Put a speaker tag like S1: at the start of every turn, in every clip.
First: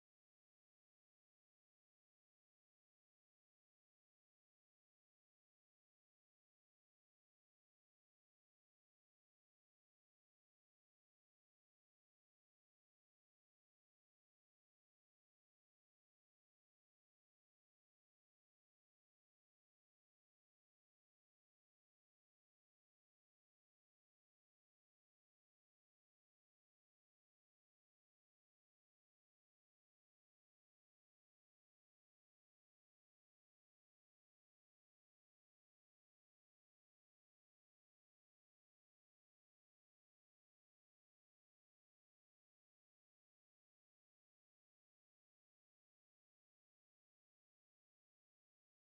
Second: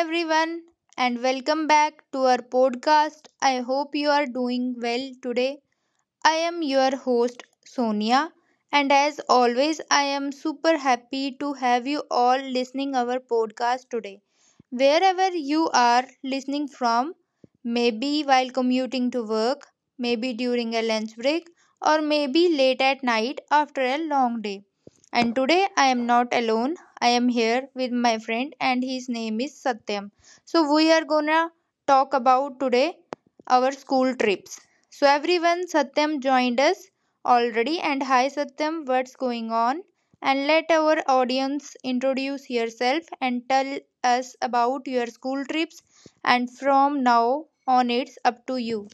S1: everyone, and welcome back to our podcast. I hope you are doing well today. I am your host Sonia, and as always I am super happy to have you all listening our podcast today. Wherever you are listening from, maybe while commuting to work, maybe during a lunch break, or maybe late at night after a long day. And today I am not alone. I am here with my friend, and his name is Satyam. So we are gonna talk about today our school trips. So everyone, Satyam joined us already. And hi Satyam, what's going on? And let our audience introduce yourself and tell us about your school trips. And from now on, it's up to you.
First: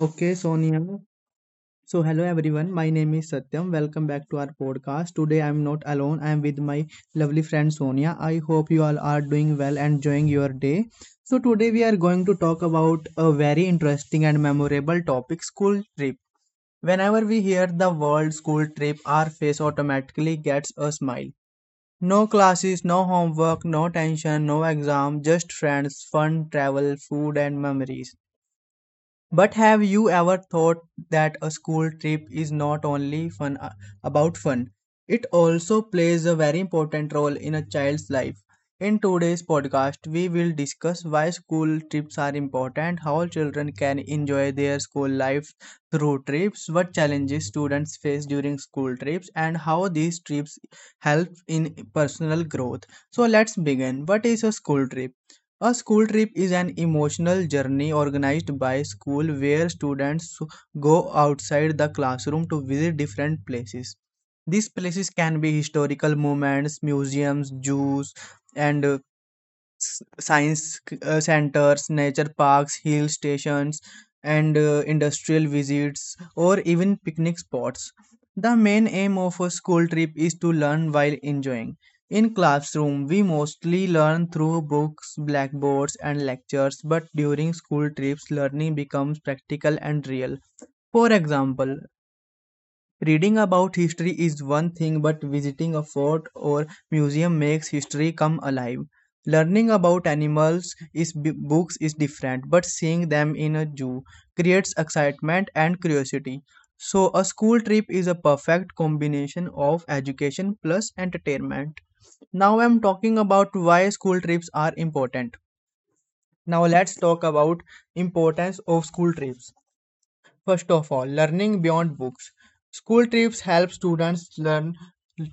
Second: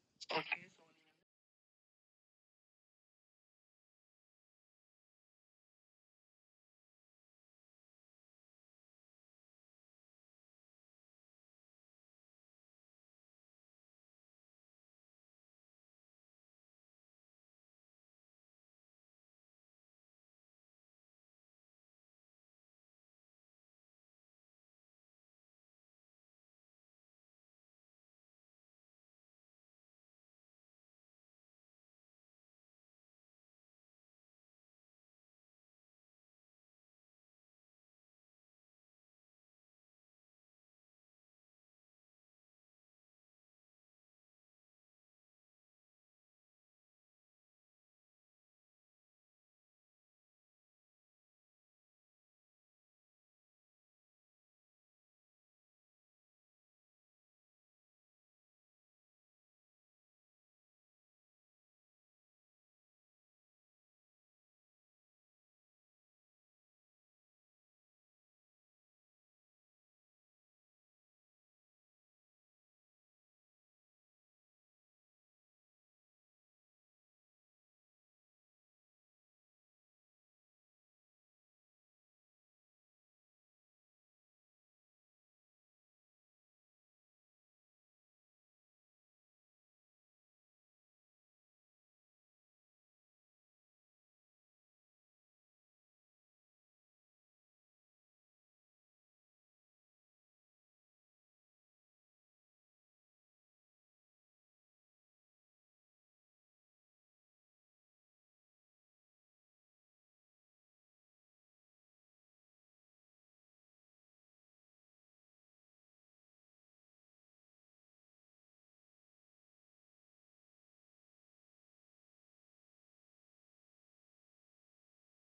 S2: Okay, Sonia. So, hello everyone. My name is Satyam. Welcome back to our podcast. Today, I'm not alone. I'm with my lovely friend Sonia. I hope you all are doing well and enjoying your day. So, today we are going to talk about a very interesting and memorable topic school trip. Whenever we hear the word school trip, our face automatically gets a smile. No classes, no homework, no tension, no exam, just friends, fun, travel, food, and memories. But have you ever thought that a school trip is not only fun about fun? It also plays a very important role in a child's life. In today's podcast, we will discuss why school trips are important, how children can enjoy their school life through trips, what challenges students face during school trips, and how these trips help in personal growth. So let's begin. What is a school trip? A school trip is an emotional journey organized by school where students go outside the classroom to visit different places. These places can be historical moments, museums, zoos, and science centers, nature parks, hill stations, and industrial visits, or even picnic spots. The main aim of a school trip is to learn while enjoying. In classroom, we mostly learn through books, blackboards, and lectures, but during school trips, learning becomes practical and real. For example, reading about history is one thing, but visiting a fort or museum makes history come alive. Learning about animals is books is different, but seeing them in a zoo creates excitement and curiosity. So a school trip is a perfect combination of education plus entertainment. Now I'm talking about why school trips are important. Now let's talk about importance of school trips. First of all, learning beyond books. School trips help students learn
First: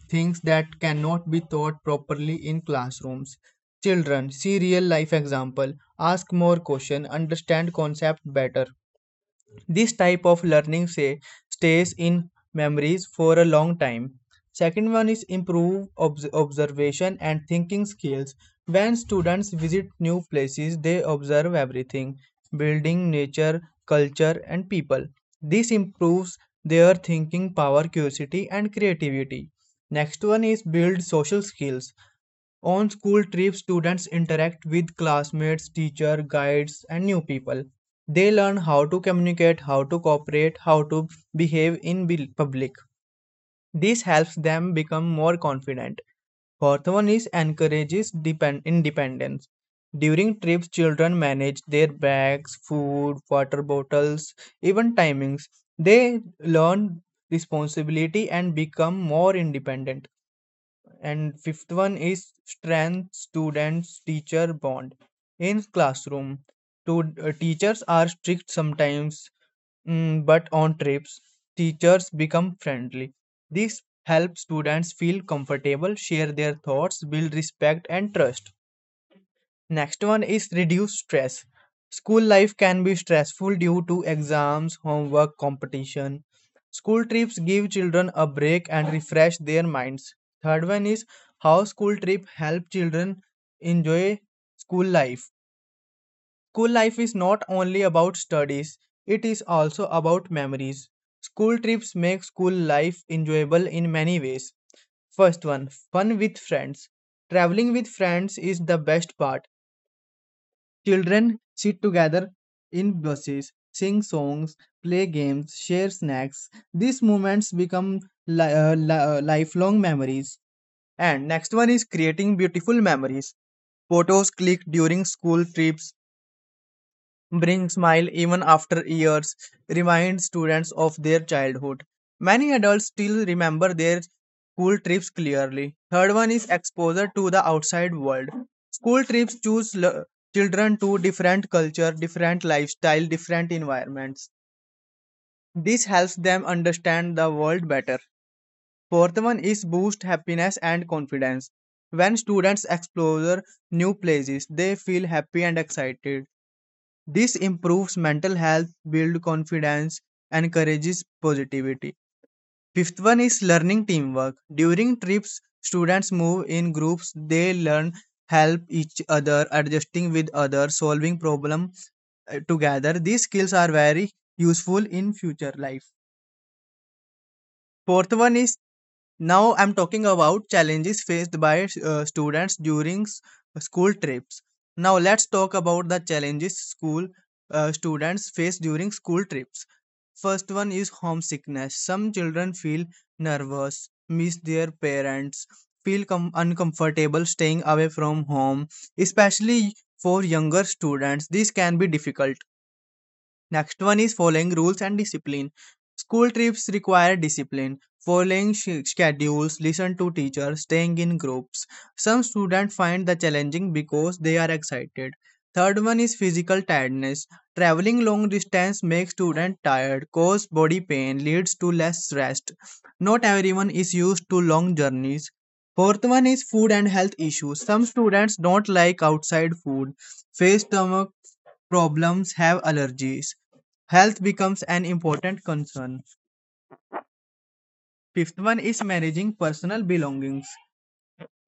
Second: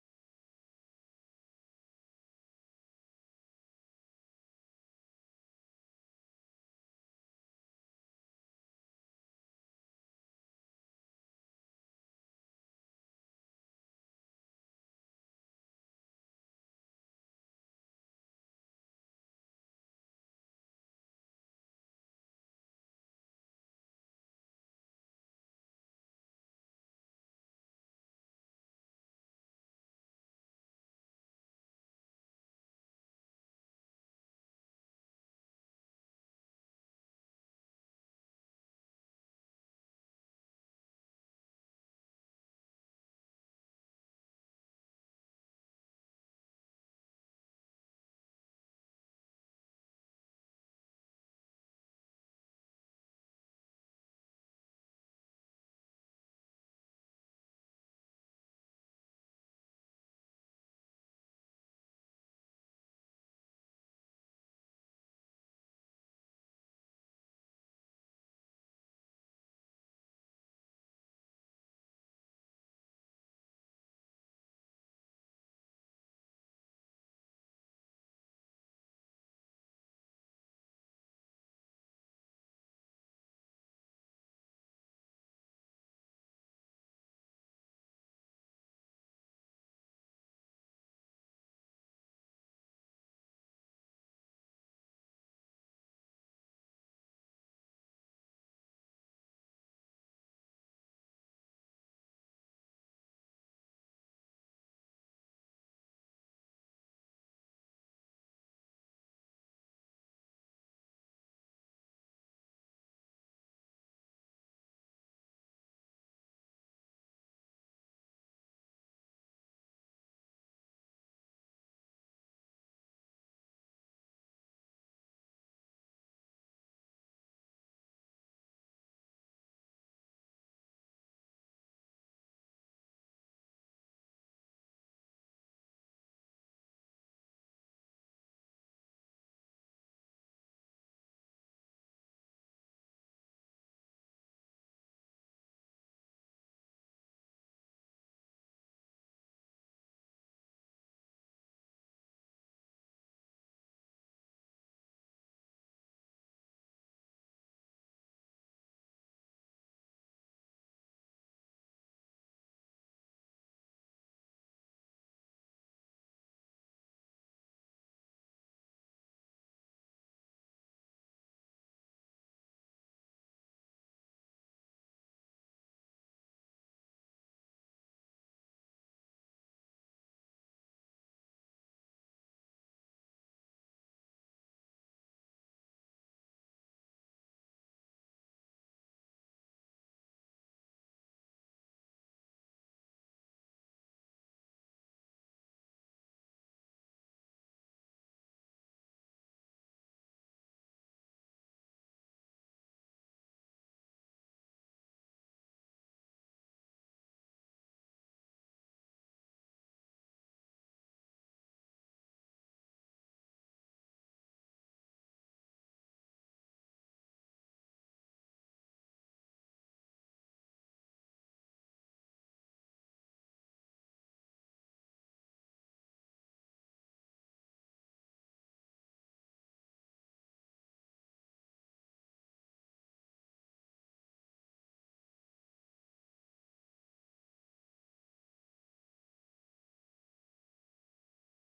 S2: things that cannot be taught properly in classrooms. Children, see real life example, ask more questions, understand concept better. This type of learning say, stays in memories for a long time. Second one is improve observation and thinking skills. When students visit new places, they observe everything, building, nature, culture, and people. This improves their thinking power, curiosity, and creativity. Next one is build social skills. On school trips, students interact with classmates, teacher, guides, and new people. They learn how to communicate, how to cooperate, how to behave in public. This helps them become more confident. Fourth one is encourages independence. During trips, children manage their bags, food, water bottles, even timings. They learn responsibility and become more independent. And fifth one is strength students teacher bond. In classroom, teachers are strict sometimes, but on trips, teachers become friendly. This helps students feel comfortable, share their thoughts, build respect and trust. Next one is reduce stress. School life can be stressful due to exams, homework, competition. School trips give children a break and refresh their minds. Third one is how school trip help children enjoy school life. School life is not only about studies, it is also about memories. School trips make school life enjoyable in many ways. First one, fun with friends. Traveling with friends is the best part. Children sit together in buses, sing songs, play games, share snacks. These moments become lifelong memories. And next one is creating beautiful memories. Photos clicked during school trips, bring smile even after years, remind students of their childhood. Many adults still remember their school trips clearly. Third one is exposure to the outside world. School trips choose children to different culture, different lifestyle, different environments. This helps them understand the world better. Fourth one is boost happiness and confidence. When students explore new places, they feel happy and excited. This improves mental health, builds confidence, and encourages positivity. Fifth one is learning teamwork. During trips, students move in groups. They learn help each other, adjusting with others, solving problem together. These skills are very useful in future life. Fourth one is now I'm talking about challenges faced by students during school trips. Now let's talk about the challenges school students face during school trips. First one is homesickness. Some children feel nervous, miss their parents, feel uncomfortable staying away from home, especially for younger students. This can be difficult. Next one is following rules and discipline. School trips require discipline, following schedules, listen to teachers, staying in groups. Some students find the challenging because they are excited. Third one is physical tiredness. Traveling long distance makes students tired, cause body pain, leads to less rest. Not everyone is used to long journeys. Fourth one is food and health issues. Some students don't like outside food, face stomach problems, have allergies. Health becomes an important concern. Fifth one is managing personal belongings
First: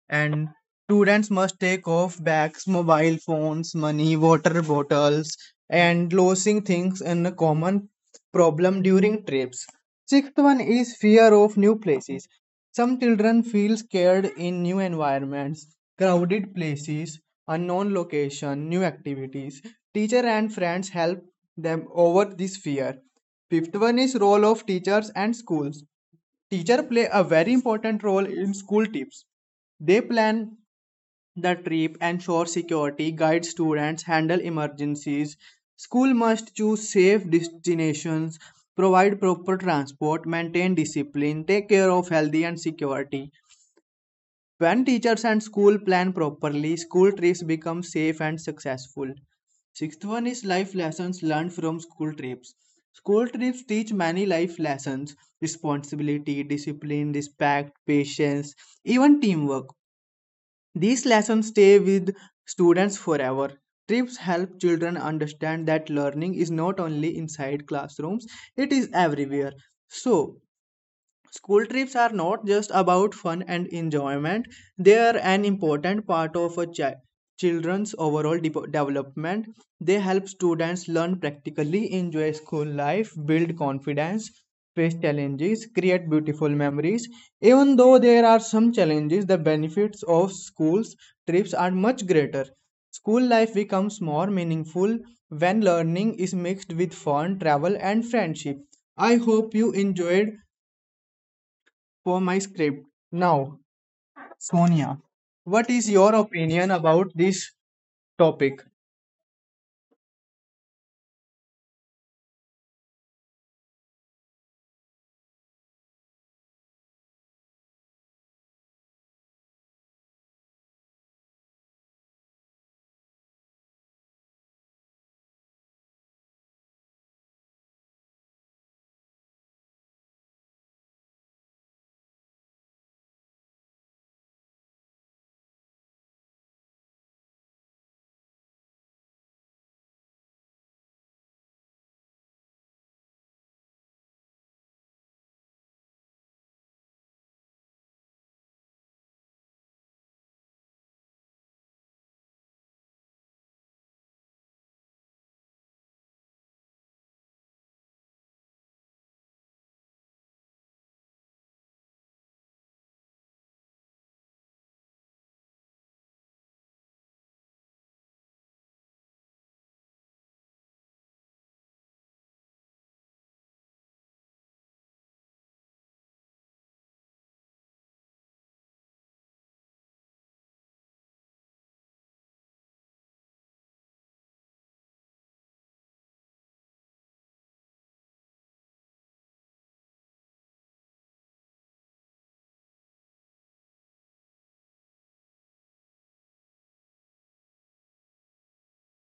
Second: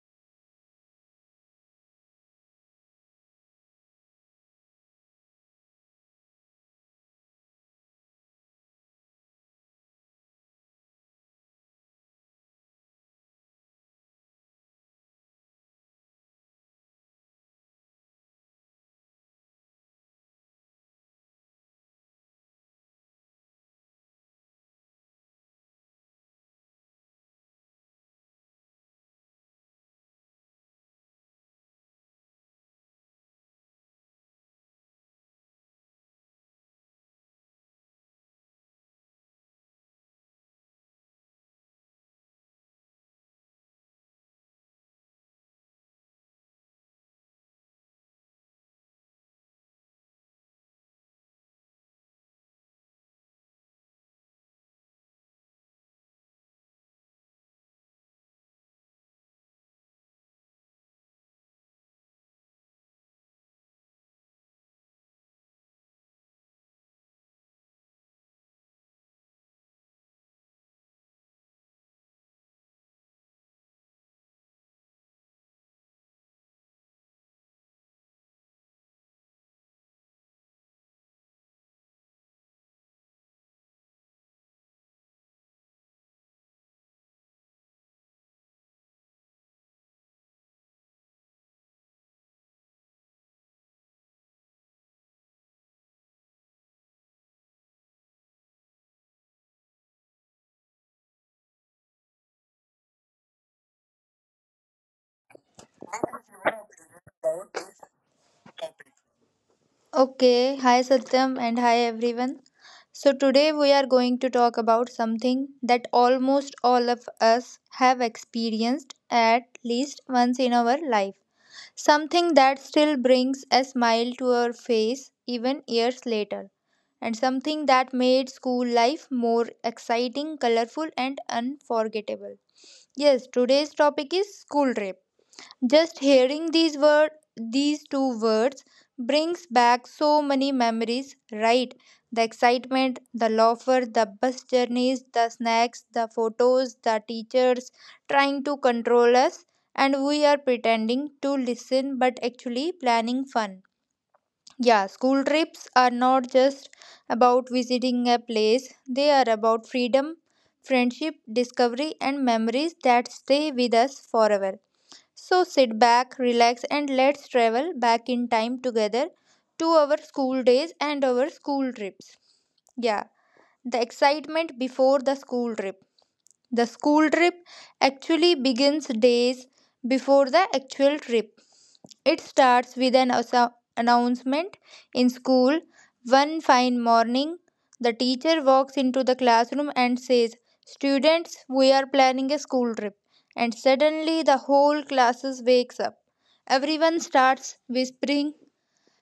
S2: and students must take off bags, mobile phones, money, water bottles, and losing things in a common problem during trips. Sixth one is fear of new places. Some children feel scared in new environments, crowded places, unknown location, new activities. Teacher and friends help them over this fear. Fifth one is role of teachers and schools. Teacher play a very important role in school trips. They plan the trip, ensure security, guide students, handle emergencies. School must choose safe destinations, provide proper transport, maintain discipline, take care of health and security. When teachers and school plan properly, school trips become safe and successful. Sixth one is life lessons learned from school trips. School trips teach many life lessons responsibility, discipline, respect, patience, even teamwork. These lessons stay with students forever. Trips help children understand that learning is not only inside classrooms, it is everywhere. So, school trips are not just about fun and enjoyment, they are an important part of a children's overall development. They help students learn practically, enjoy school life, build confidence, face challenges, create beautiful memories. Even though there are some challenges, the benefits of schools trips are much greater. School life becomes more meaningful when learning is mixed with fun, travel, and friendship. I hope you enjoyed for my script. Now, Sonia, what is your opinion about this topic?
S1: Okay, hi Satyam and hi everyone. So, today we are going to talk about something that almost all of us have experienced at least once in our life. Something that still brings a smile to our face even years later, and something that made school life more exciting, colorful, and unforgettable. Yes, today's topic is school trip. Just hearing these two words brings back so many memories, right? The excitement, the laughter, the bus journeys, the snacks, the photos, the teachers trying to control us, and we are pretending to listen but actually planning fun. Yeah, school trips are not just about visiting a place, they are about freedom, friendship, discovery, and memories that stay with us forever. So sit back, relax, and let's travel back in time together to our school days and our school trips. Yeah, the excitement before the school trip. The school trip actually begins days before the actual trip. It starts with an announcement in school. One fine morning, the teacher walks into the classroom and says, "Students, we are planning a school trip." And suddenly the whole class wakes up. Everyone starts whispering,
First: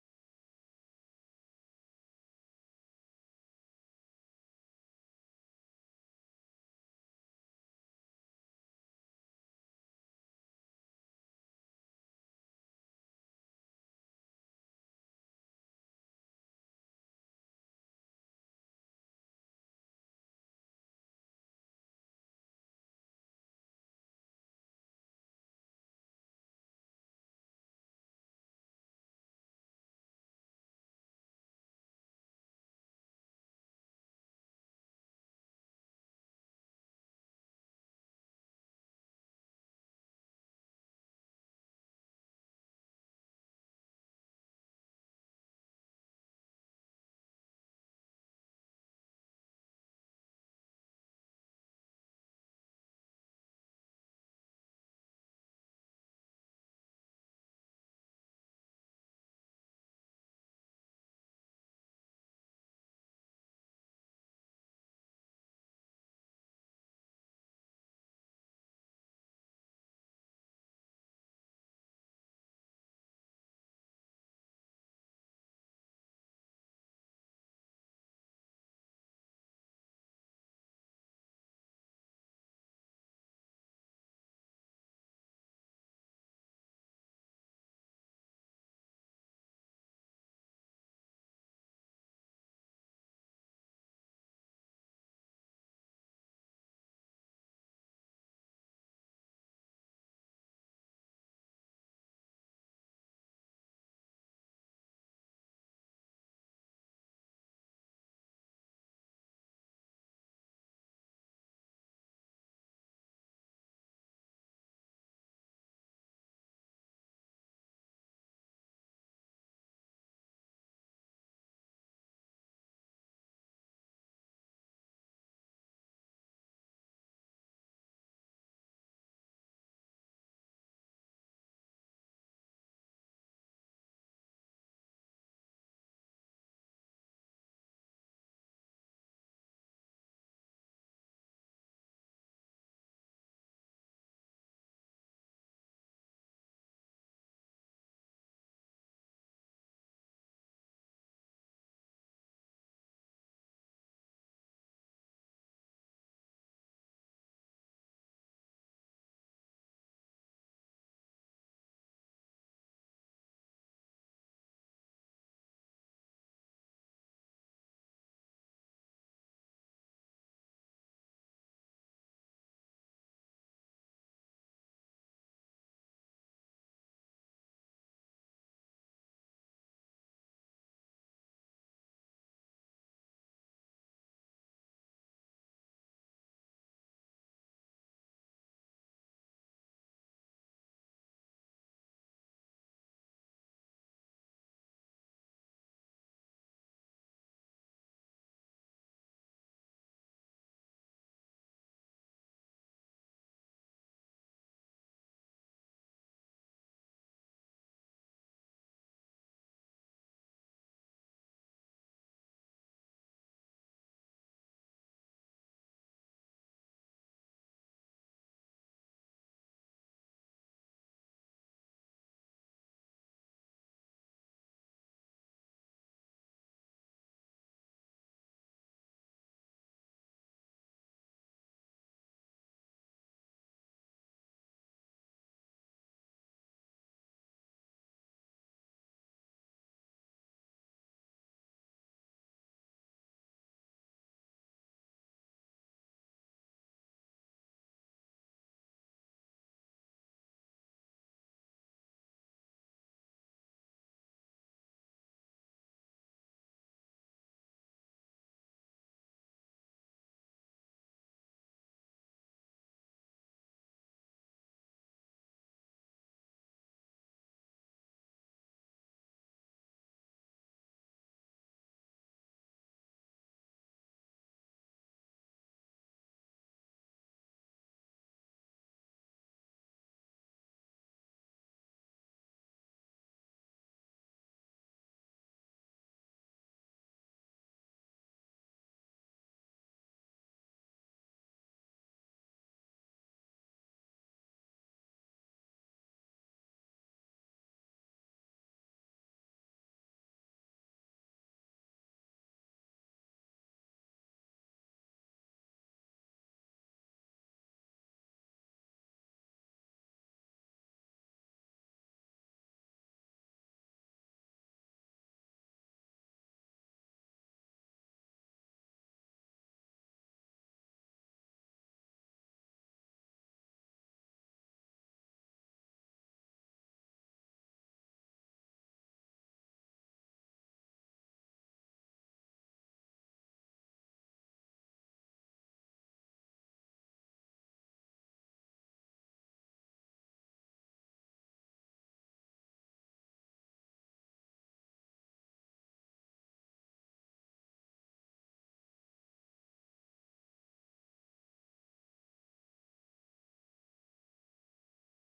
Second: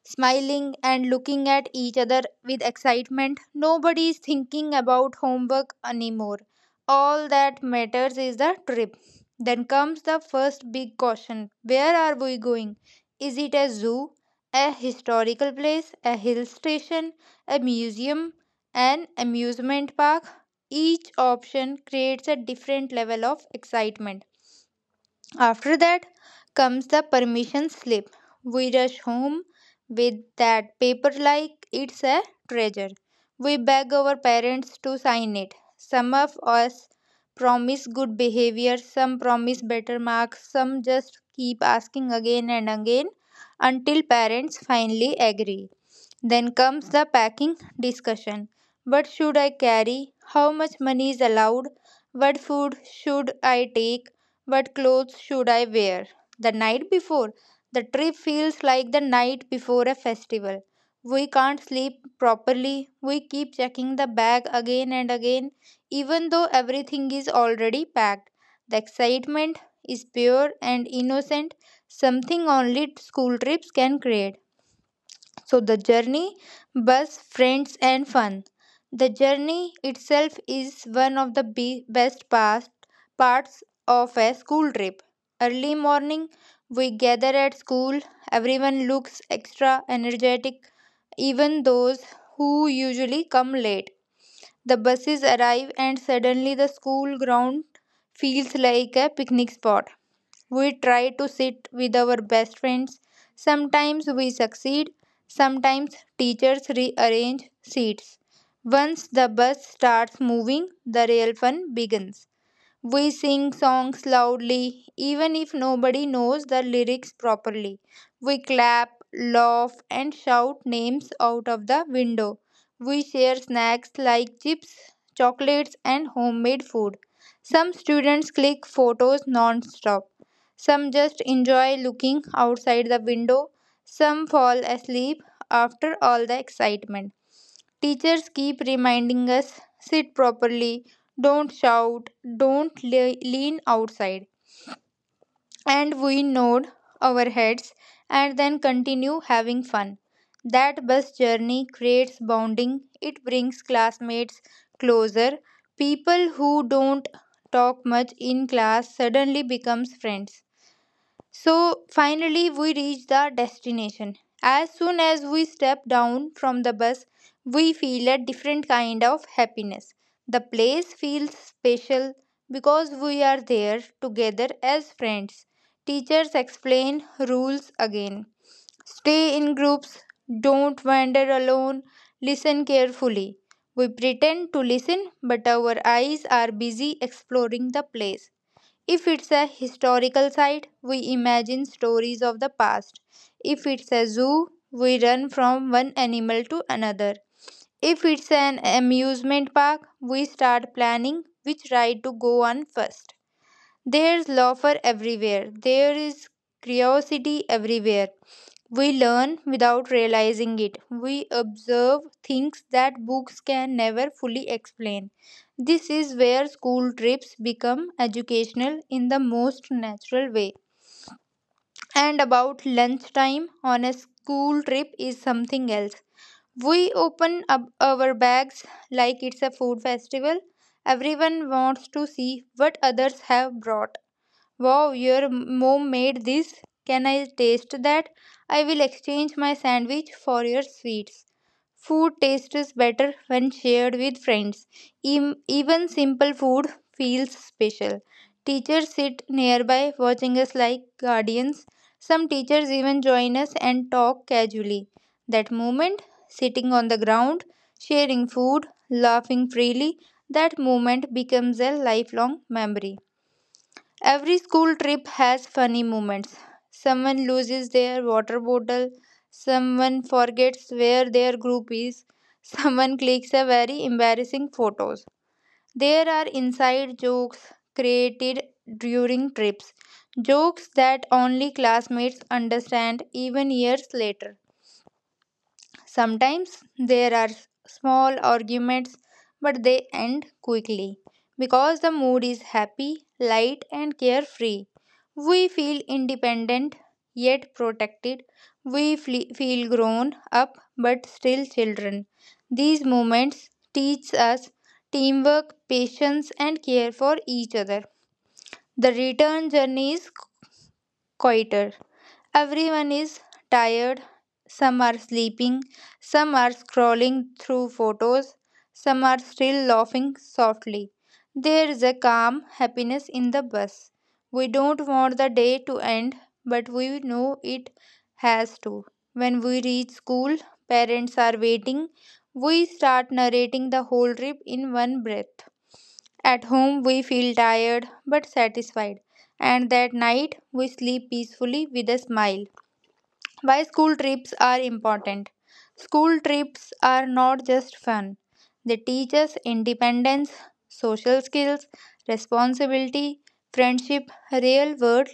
S1: smiling, and looking at each other with excitement. Nobody is thinking about homework anymore. All that matters is the trip. Then comes the first big question: where are we going? Is it a zoo, a historical place, a hill station, a museum, an amusement park? Each option creates a different level of excitement. After that comes the permission slip. We rush home with that paper like it's a treasure. We beg our parents to sign it. Some of us promise good behavior, some promise better marks, some just keep asking again and again until parents finally agree. Then comes the packing discussion. What should I carry? How much money is allowed? What food should I take? What clothes should I wear? The night before, the trip feels like the night before a festival. We can't sleep properly. We keep checking the bag again and again, even though everything is already packed. The excitement is pure and innocent, something only school trips can create. So the journey, bus, friends, and fun. The journey itself is one of the be- best past parts of a school trip. Early morning, we gather at school. Everyone looks extra energetic, even those who usually come late. The buses arrive, and suddenly the school ground feels like a picnic spot. We try to sit with our best friends. Sometimes we succeed, sometimes teachers rearrange seats. Once the bus starts moving, the real fun begins. We sing songs loudly, even if nobody knows the lyrics properly. We clap, laugh, and shout names out of the window. We share snacks like chips, chocolates, and homemade food. Some students click photos non stop. Some just enjoy looking outside the window. Some fall asleep after all the excitement. Teachers keep reminding us: sit properly, don't shout, don't lean outside. And we nod our heads and then continue having fun. That bus journey creates bonding, it brings classmates closer. People who don't talk much in class suddenly becomes friends. So finally, we reach the destination. As soon as we step down from the bus, we feel a different kind of happiness. The place feels special because we are there together as friends. Teachers explain rules again. Stay in groups, don't wander alone, listen carefully. We pretend to listen, but our eyes are busy exploring the place. If it's a historical site, we imagine stories of the past. If it's a zoo, we run from one animal to another. If it's an amusement park, we start planning which ride to go on first. There's laughter everywhere, there is curiosity everywhere, we learn without realizing it. We observe things that books can never fully explain. This is where school trips become educational in the most natural way. And about lunchtime on a school trip is something else. We open up our bags like it's a food festival. Everyone wants to see what others have brought. Wow, your mom made this. Can I taste that? I will exchange my sandwich for your sweets. Food tastes better when shared with friends. Even simple food feels special. Teachers sit nearby watching us like guardians. Some teachers even join us and talk casually. That moment, sitting on the ground, sharing food, laughing freely, that moment becomes a lifelong memory. Every school trip has funny moments. Someone loses their water bottle, someone forgets where their group is, someone clicks a very embarrassing photos. There are inside jokes created during trips, jokes that only classmates understand even years later. Sometimes there are small arguments, but they end quickly because the mood is happy, light, and carefree. We feel independent yet protected. We feel grown up but still children. These moments teach us teamwork, patience, and care for each other. The return journey is quieter. Everyone is tired, some are sleeping, some are scrolling through photos, some are still laughing softly. There is a calm happiness in the bus. We don't want the day to end, but we know it has to. When we reach school, parents are waiting. We start narrating the whole trip in one breath. At home, we feel tired but satisfied, and that night we sleep peacefully with a smile. Why school trips are important? School trips are not just fun. They teach us independence, social skills, responsibility, friendship,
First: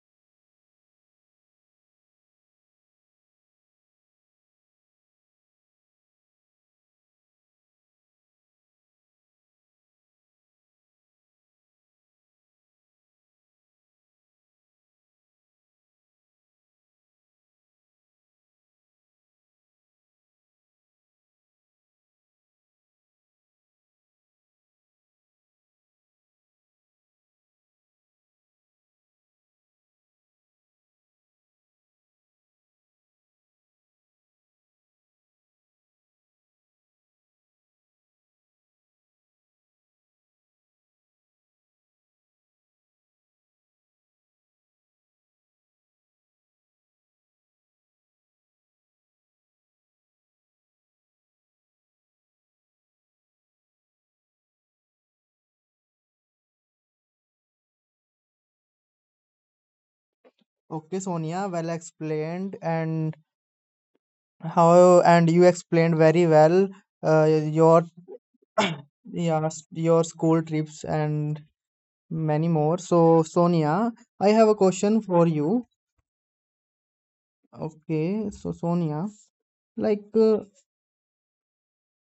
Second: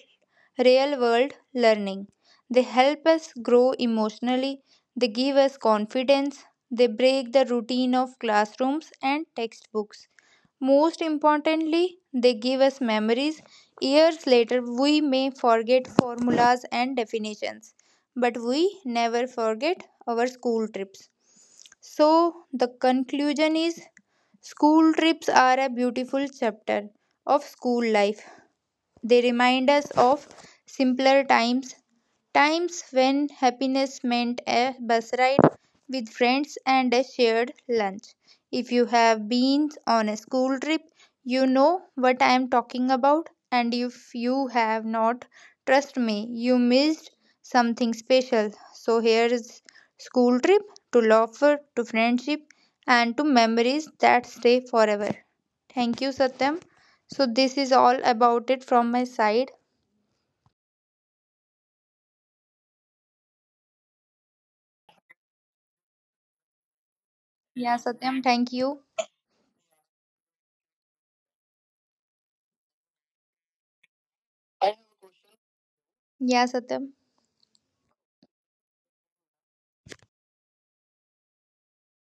S1: real world learning. They help us grow emotionally, they give us confidence, they break the routine of classrooms and textbooks. Most importantly, they give us memories. Years later, we may forget formulas and definitions, but we never forget our school trips. So, the conclusion is school trips are a beautiful chapter of school life. They remind us of simpler times, times when happiness meant a bus ride with friends and a shared lunch. If you have been on a school trip, you know what I am talking about, and if you have not, trust me, you missed something special. So, here is school trip to laughter, to friendship, and to memories that stay forever. Thank you, Satyam. So, this is all about it from my side.
S2: Okay, Sonia, well explained, and how and you explained very well uh,
S1: Yeah,
S2: your
S1: Satyam, thank you.
S2: yeah your school trips and many more. So, Sonia, I have a question for you.
S1: Yeah, Satyam.
S2: Okay, so Sonia, like, uh,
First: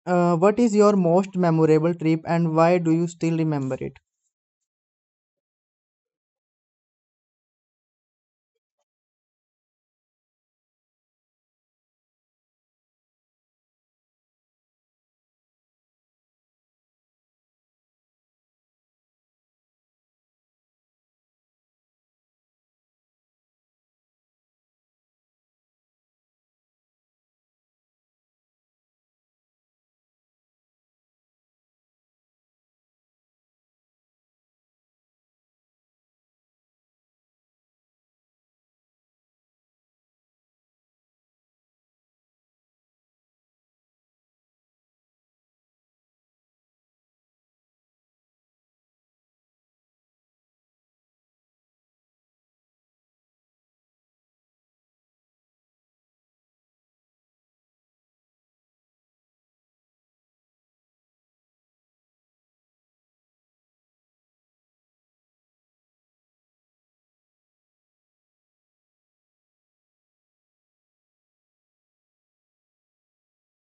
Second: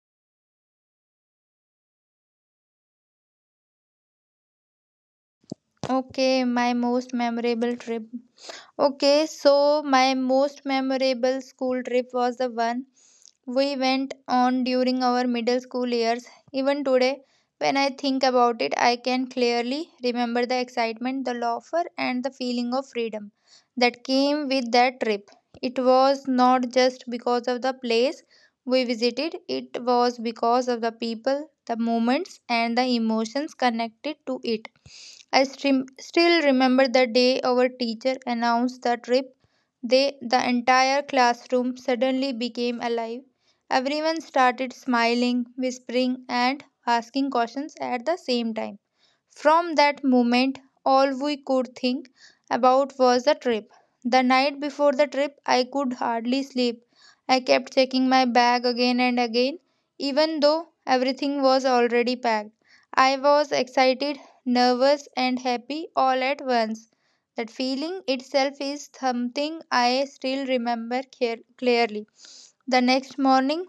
S2: uh, what is your most memorable trip and why do you still remember it?
S1: Okay, my most memorable trip. Okay, so my most memorable school trip was the one we went on during our middle school years. Even today, when I think about it, I can clearly remember the excitement, the laughter, and the feeling of freedom that came with that trip. It was not just because of the place we visited, it was because of the people, the moments, and the emotions connected to it. Still remember the day our teacher announced the trip. The entire classroom suddenly became alive. Everyone started smiling, whispering, and asking questions at the same time. From that moment, all we could think about was the trip. The night before the trip, I could hardly sleep. I kept checking my bag again and again, even though everything was already packed. I was excited, nervous, and happy all at once. That feeling itself is something I still remember clearly. The next morning,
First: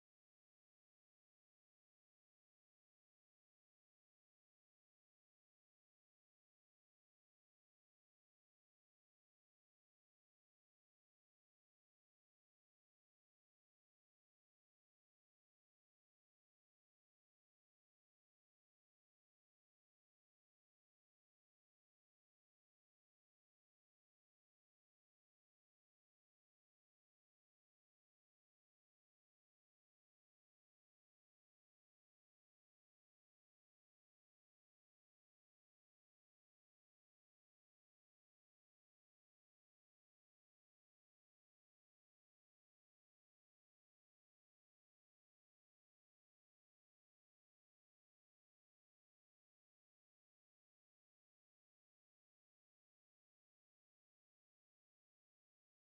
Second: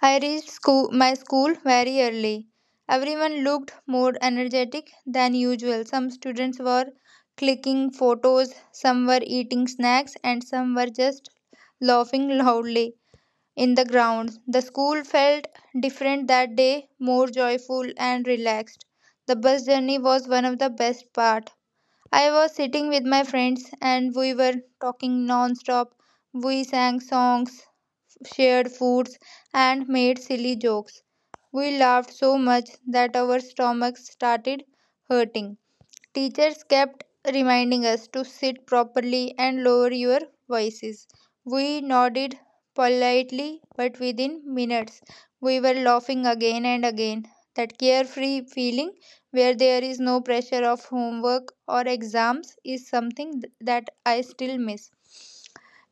S1: I reached my school very early. Everyone looked more energetic than usual. Some students were clicking photos, some were eating snacks, and some were just laughing loudly in the grounds. The school felt different that day, more joyful and relaxed. The bus journey was one of the best part. I was sitting with my friends and we were talking non-stop. We sang songs, shared foods, and made silly jokes. We laughed so much that our stomachs started hurting. Teachers kept reminding us to sit properly and lower your voices. We nodded politely, but within minutes we were laughing again and again. That carefree feeling where there is no pressure of homework or exams is something that I still miss.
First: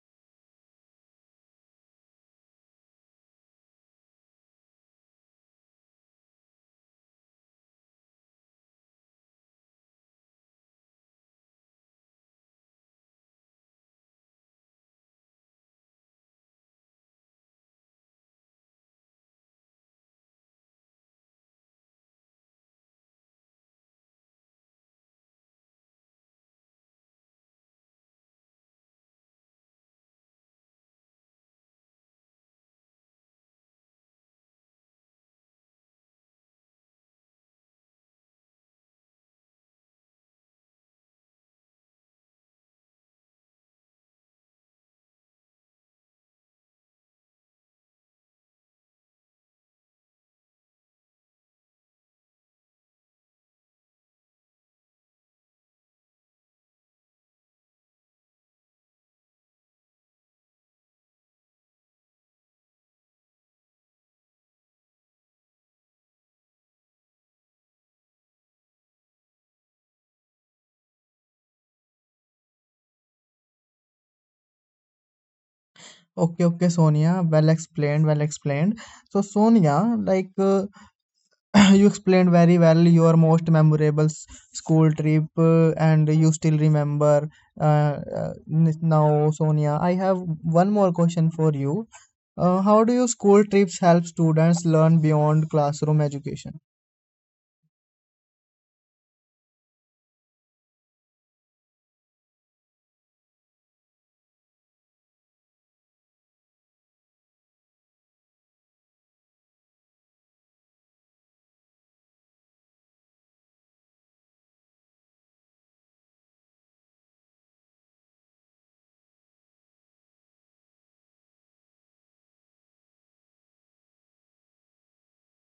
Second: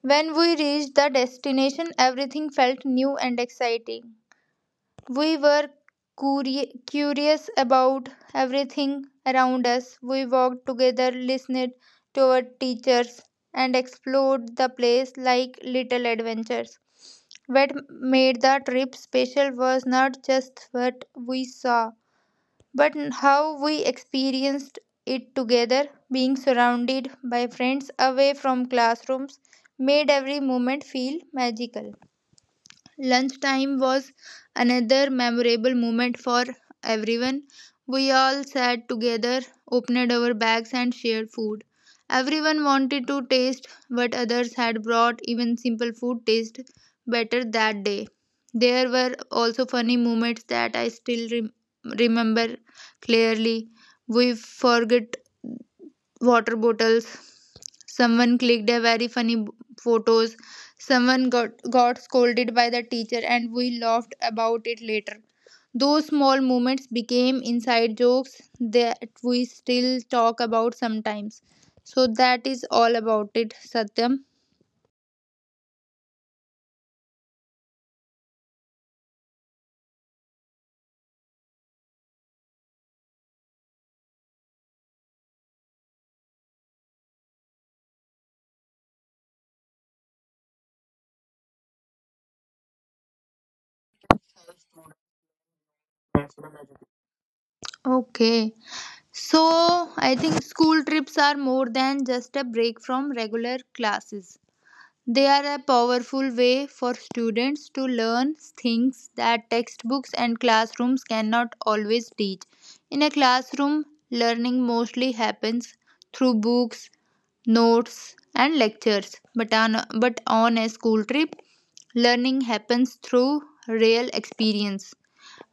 S1: When we reached the destination, everything felt new and exciting. We were curious about everything around us. We walked together, listened to our teachers, and explored the place like little adventures. What made the trip special was not just what we saw, but how we experienced it together. Being surrounded by friends away from classrooms made every moment feel magical. Lunchtime was another memorable moment for everyone. We all sat together, opened our bags, and shared food. Everyone wanted to taste what others had brought, even simple food tasted better that day. There were also funny moments that I still remember clearly. We forget water bottles, someone clicked a very funny photos, someone got scolded by the teacher and we laughed about it later. Those small moments became inside jokes that we still talk about sometimes. So that is all about it, Satyam.
S2: Okay, okay, Sonia. Well explained, well explained. So, Sonia, like you explained very well your most memorable school trip, and you still remember. Uh, Now, Sonia, I have one more question for you. How do your school trips help students learn beyond classroom education?
S1: Okay, so I think school trips are more than just a break from regular classes. They are a powerful way for students to learn things that textbooks and classrooms cannot always teach. In a classroom, learning mostly happens through books, notes, and lectures, but on a school trip, learning happens through real experience.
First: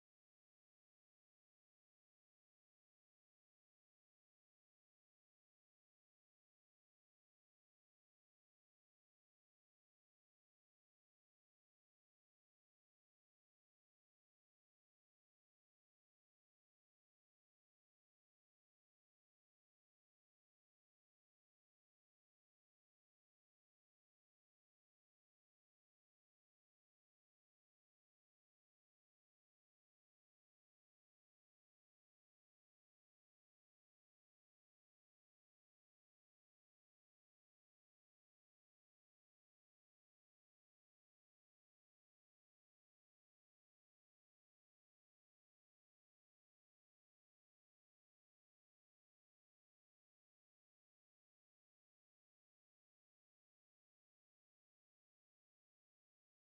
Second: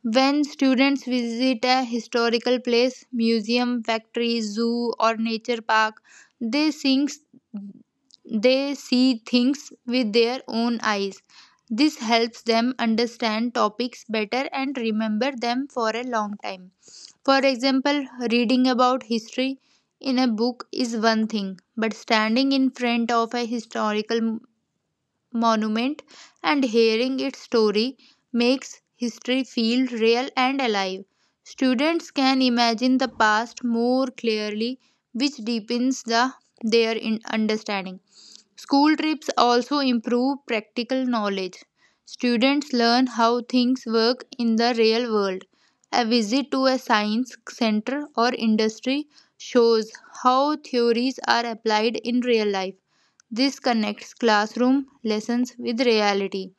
S1: When students visit a historical place, museum, factory, zoo, or nature park, they thinks they see things with their own eyes. This helps them understand topics better and remember them for a long time. For example, reading about history in a book is one thing, but standing in front of a historical monument, and hearing its story makes history feel real and alive. Students can imagine the past more clearly, which deepens their understanding. School trips also improve practical knowledge. Students learn how things work in the real world. A visit to a science center or industry shows how theories are applied in real life. This connects classroom lessons with reality.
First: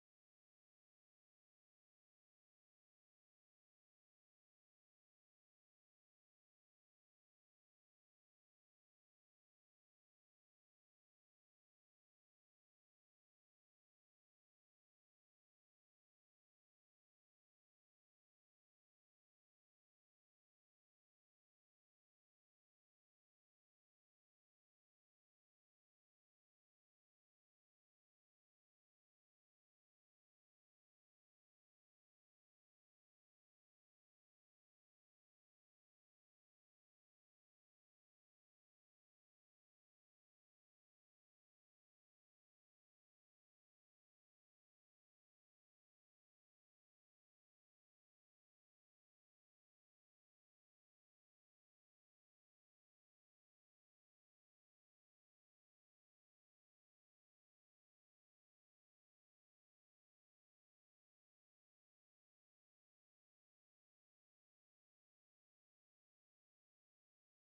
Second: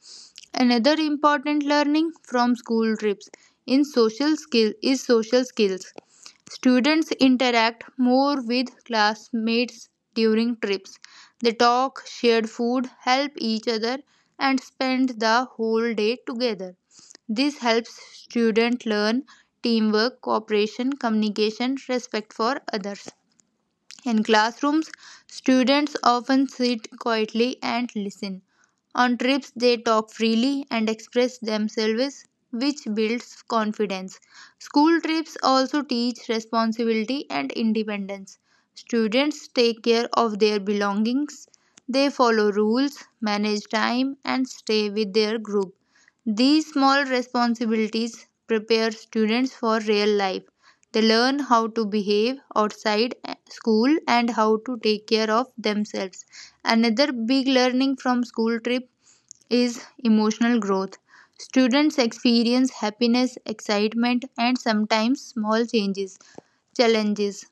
S1: Another important learning from school trips in social skill is social skills. Students interact more with classmates during trips. They talk, share food, help each other and spend the whole day together. This helps students learn teamwork, cooperation, communication, respect for others. In classrooms, students often sit quietly and listen. On trips, they talk freely and express themselves, which builds confidence. School trips also teach responsibility and independence. Students take care of their belongings, they follow rules, manage time, and stay with their group. These small responsibilities prepare students for real life. They learn how to behave outside school and how to take care of themselves. Another big learning from school trip is emotional growth. Students experience happiness, excitement, and sometimes small changes challenges.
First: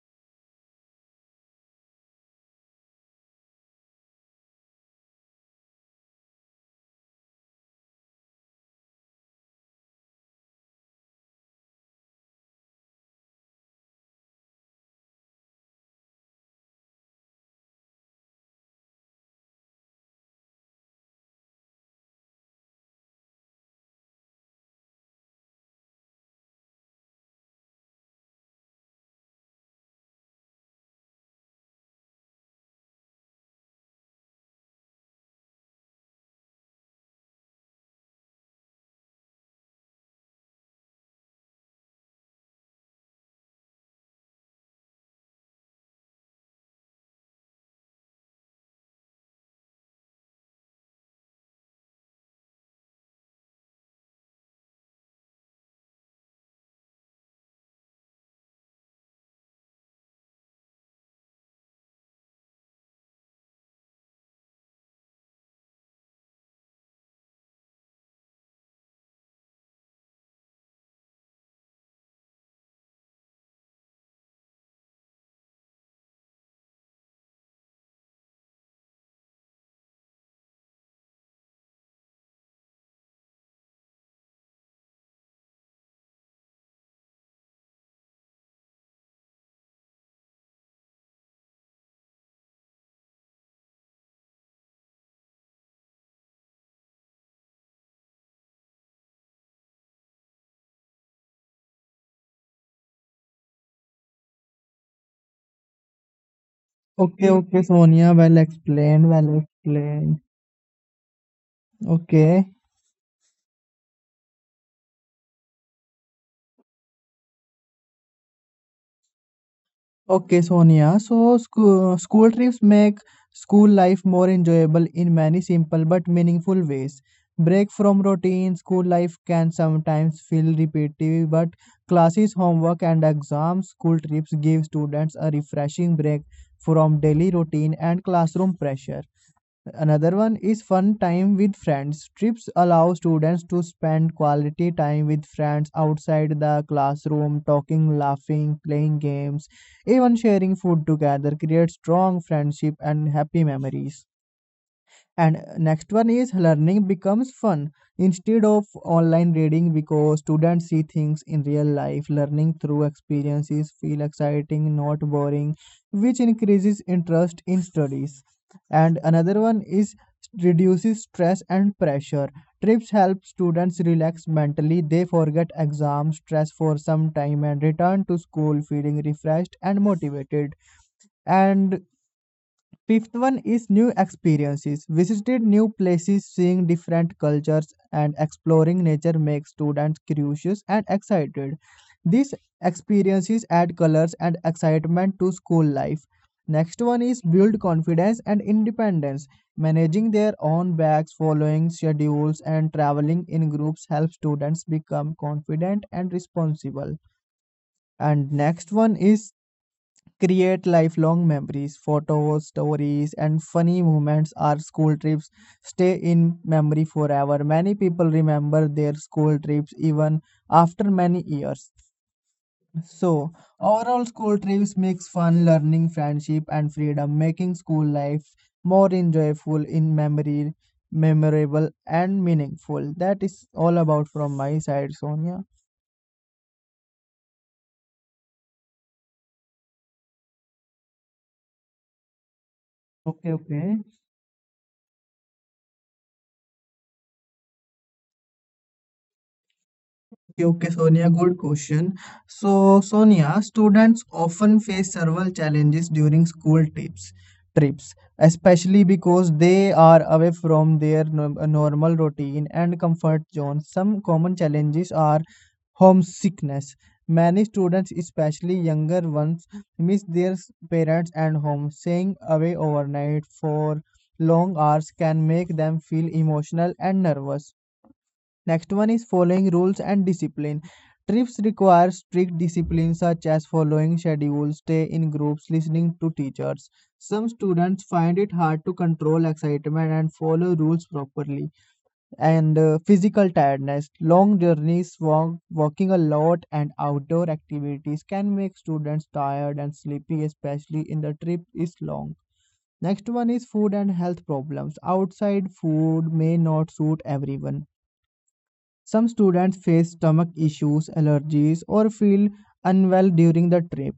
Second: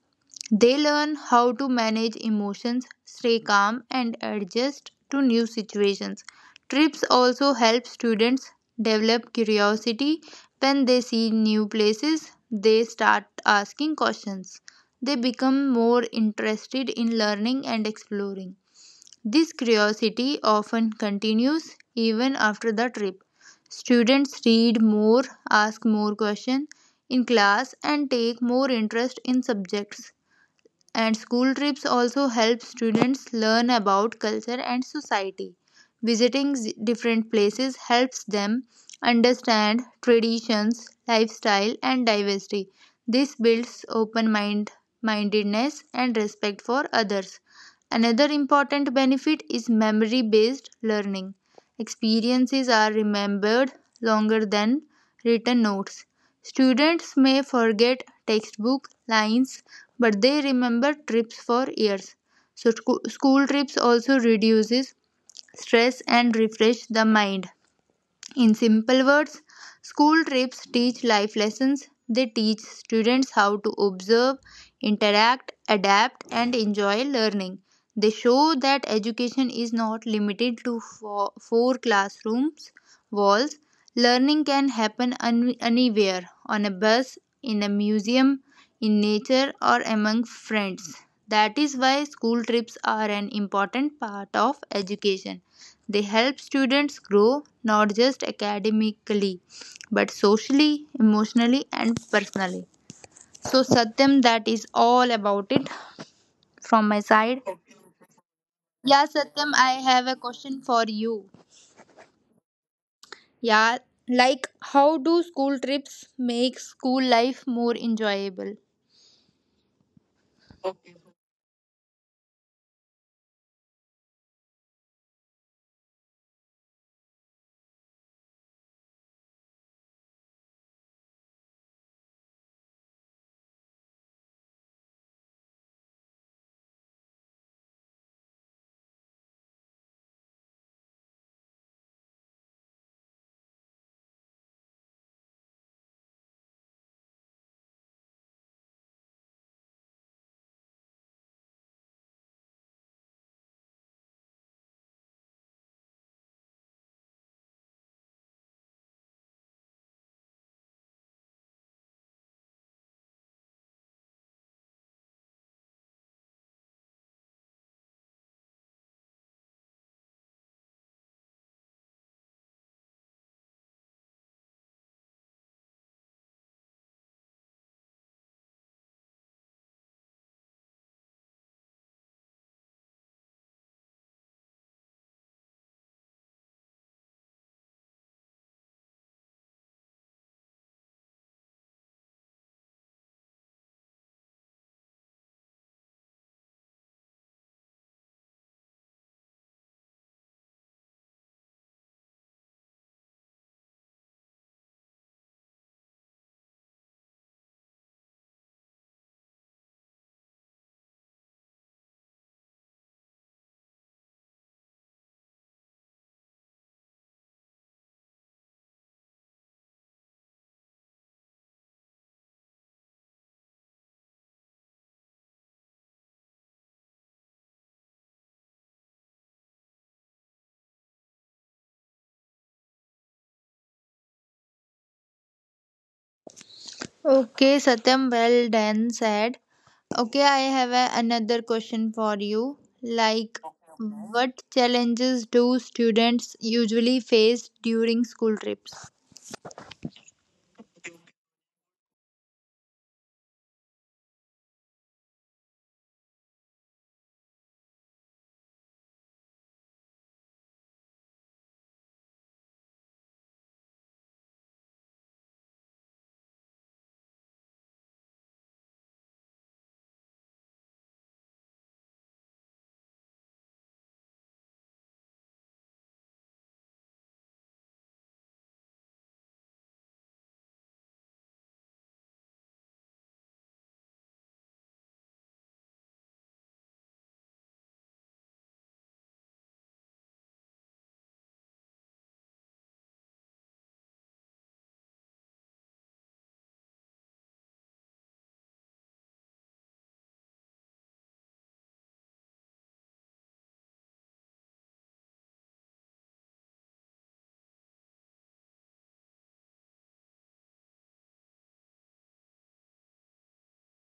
S1: They learn how to manage emotions, stay calm, and adjust to new situations. Trips also help students develop curiosity. When they see new places, they start asking questions. They become more interested in learning and exploring. This curiosity often continues even after the trip. Students read more, ask more questions in class, and take more interest in subjects and school trips also help students learn about culture and society. Visiting different places helps them understand traditions, lifestyle, and diversity. This builds mindedness and respect for others. Another important benefit is memory based learning. Experiences are remembered longer than written notes. Students may forget textbook lines, but they remember trips for years. So school trips also reduces stress and refresh the mind. In simple words, school trips teach life lessons. They teach students how to observe, interact, adapt, and enjoy learning. They show that education is not limited to four classrooms walls. Learning can happen anywhere on a bus, in a museum, in nature, or among friends. That is why school trips are an important part of education. They help students grow not just academically but socially, emotionally, and personally. So, Satyam, that is all about it from my
S2: Okay,
S1: side.
S2: okay, Sonia. Well
S1: Yeah,
S2: explained, well
S1: Satyam, I have a
S2: explained.
S1: question for you.
S2: Okay.
S1: Yeah, like how do school trips make school life more enjoyable?
S2: Okay, Sonia. So, school trips make school life more enjoyable in many simple but meaningful ways. Break from routine, school life can sometimes feel repetitive, but classes, homework, and exams, school trips give students a refreshing break from daily routine and classroom pressure. Another one is fun time with friends. Trips allow students to spend quality time with friends outside the classroom, talking, laughing, playing games, even sharing food together, creates strong friendship and happy memories. And next one is learning becomes fun instead of online reading because students see things in real life. Learning through experiences feel exciting, not boring, which increases interest in studies. And another one is reduces stress and pressure. Trips help students relax mentally. They forget exam stress for some time and return to school feeling refreshed and motivated. And fifth one is new experiences. Visited new places, seeing different cultures, and exploring nature makes students curious and excited. These experiences add colors and excitement to school life. Next one is build confidence and independence. Managing their own bags, following schedules, and traveling in groups help students become confident and responsible. And next one is create lifelong memories. Photos, stories, and funny moments are school trips stay in memory forever. Many people remember their school trips even after many years. So, overall, school trips mix fun, learning, friendship, and freedom, making school life more enjoyable in memorable, and meaningful. That is all about from my side, Sonia.
S1: Okay, Satyam, well done, said. Okay, I have another question for you.
S2: Okay,
S1: Like,
S2: okay.
S1: what challenges do students usually face during school trips?
S2: Okay, Sonia, good question. So, Sonia, students often face several challenges during school trips, especially because they are away from their normal routine and comfort zone. Some common challenges are homesickness. Many students, especially younger ones, miss their parents and home. Staying away overnight for long hours can make them feel emotional and nervous. Next one is following rules and discipline. Trips require strict discipline such as following schedules, stay in groups, listening to teachers. Some students find it hard to control excitement and follow rules properly. And physical tiredness, long journeys, walking a lot, and outdoor activities can make students tired and sleepy, especially if the trip is long. Next one is food and health problems. Outside food may not suit everyone, some students face stomach issues, allergies, or feel unwell during the trip.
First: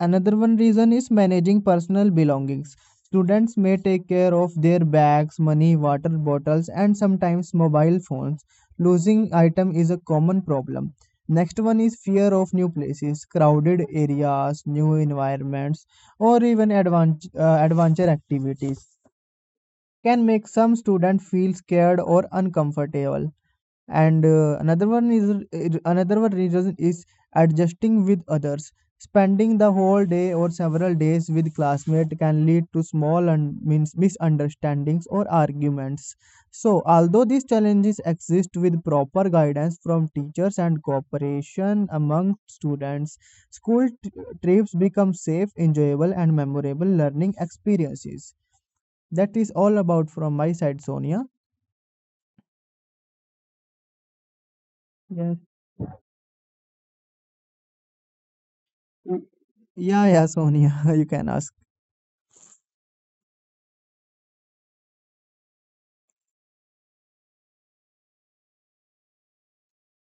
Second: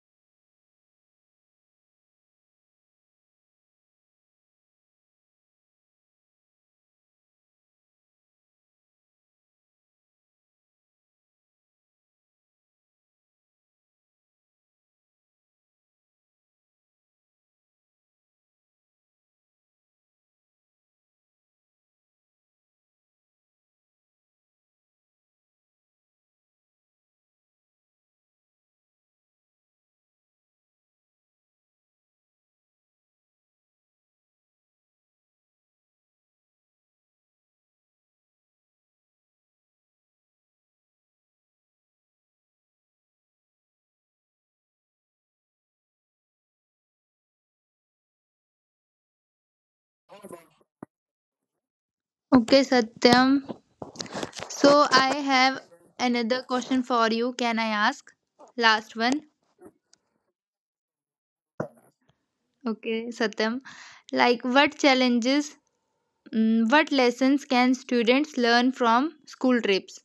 S2: Another one reason is managing personal belongings. Students may take care of their bags, money, water bottles, and sometimes mobile phones. Losing item is a common problem. Next one is fear of new places, crowded areas, new environments, or even adventure activities can make some students feel scared or uncomfortable and another one reason is adjusting with others, spending the whole day or several days with classmates can lead to small and means misunderstandings or arguments. So although these challenges exist, with proper guidance from teachers and cooperation among students, school trips become safe, enjoyable, and memorable learning experiences. That is all about from my side, Sonia.
S1: Okay, Satyam. So, I
S2: Yes.
S1: have another question for you. Can I ask? Last one.
S2: Yeah, yeah, Sonia, you can ask.
S1: Okay, Satyam. Like, what lessons can students learn from school trips?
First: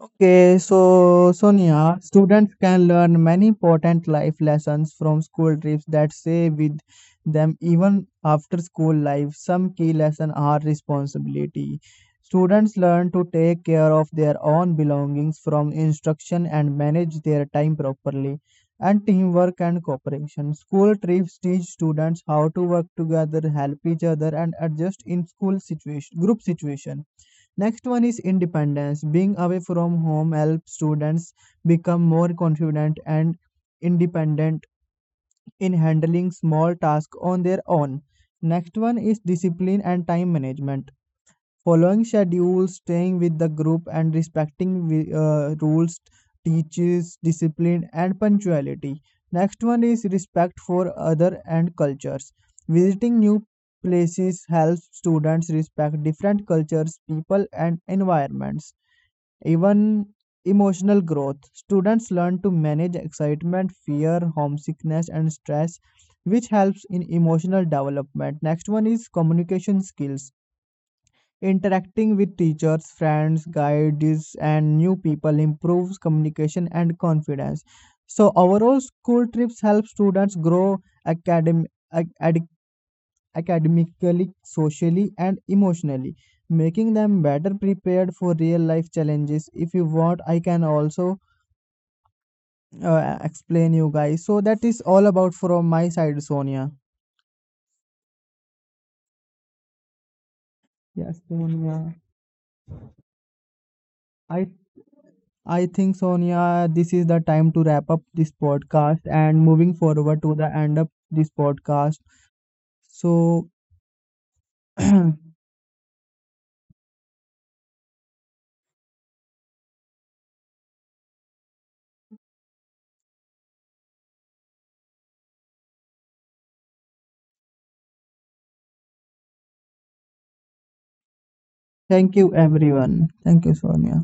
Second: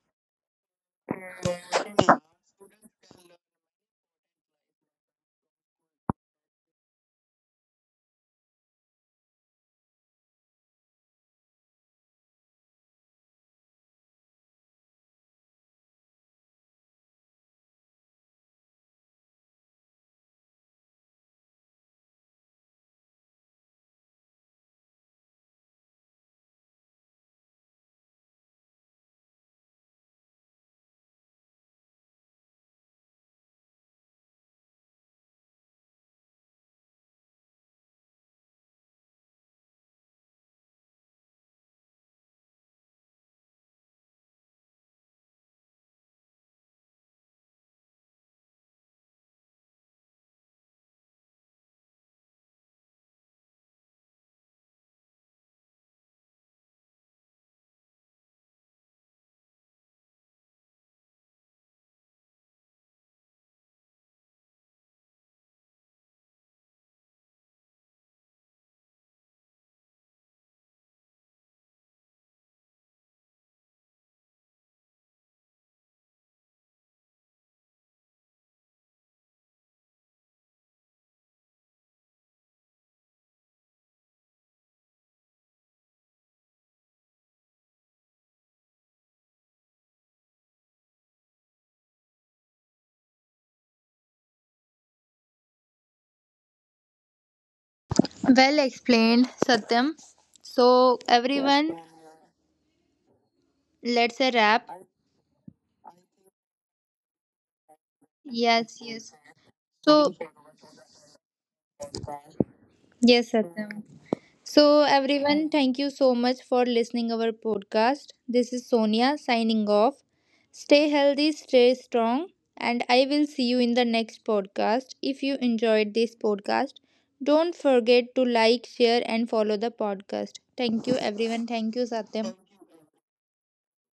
S2: Okay, so Sonia, students can learn many important life lessons from school trips that stay with them even after school life. Some key lessons are responsibility. Students learn to take care of their own belongings from instruction and manage their time properly, and teamwork and cooperation. School trips teach students how to work together, help each other, and adjust in group situation. Next one is independence. Being away from home helps students become more confident and independent in handling small tasks on their own. Next one is discipline and time management. Following schedules, staying with the group, and respecting rules teaches discipline and punctuality. Next one is respect for other and cultures. Visiting new places helps students respect different cultures, people, and environments. Even emotional growth. Students learn to manage excitement, fear, homesickness, and stress, which helps in emotional development. Next one is communication skills. Interacting with teachers, friends, guides, and new people improves communication and confidence. So overall, school trips help students grow academic academically, socially, and emotionally, making them better prepared for real life challenges. If you want, I can also explain you guys. So that is all about from my side, Sonia.
S1: Well explained, Satyam. So,
S2: Yes,
S1: everyone,
S2: Sonia.
S1: let's a
S2: I
S1: wrap.
S2: I think Sonia, this is the time to wrap up this
S1: Yes,
S2: podcast
S1: yes.
S2: and moving
S1: So,
S2: forward to the end of this podcast.
S1: yes,
S2: So
S1: Satyam. So everyone, thank you so much for listening our podcast. This is Sonia signing off. Stay healthy, stay strong, and I will see you in the next podcast. If you enjoyed this podcast, don't forget to like, share, and follow the podcast. Thank you, everyone. Thank you,
S2: thank you
S1: Satyam.
S2: everyone. Thank you, Sonia.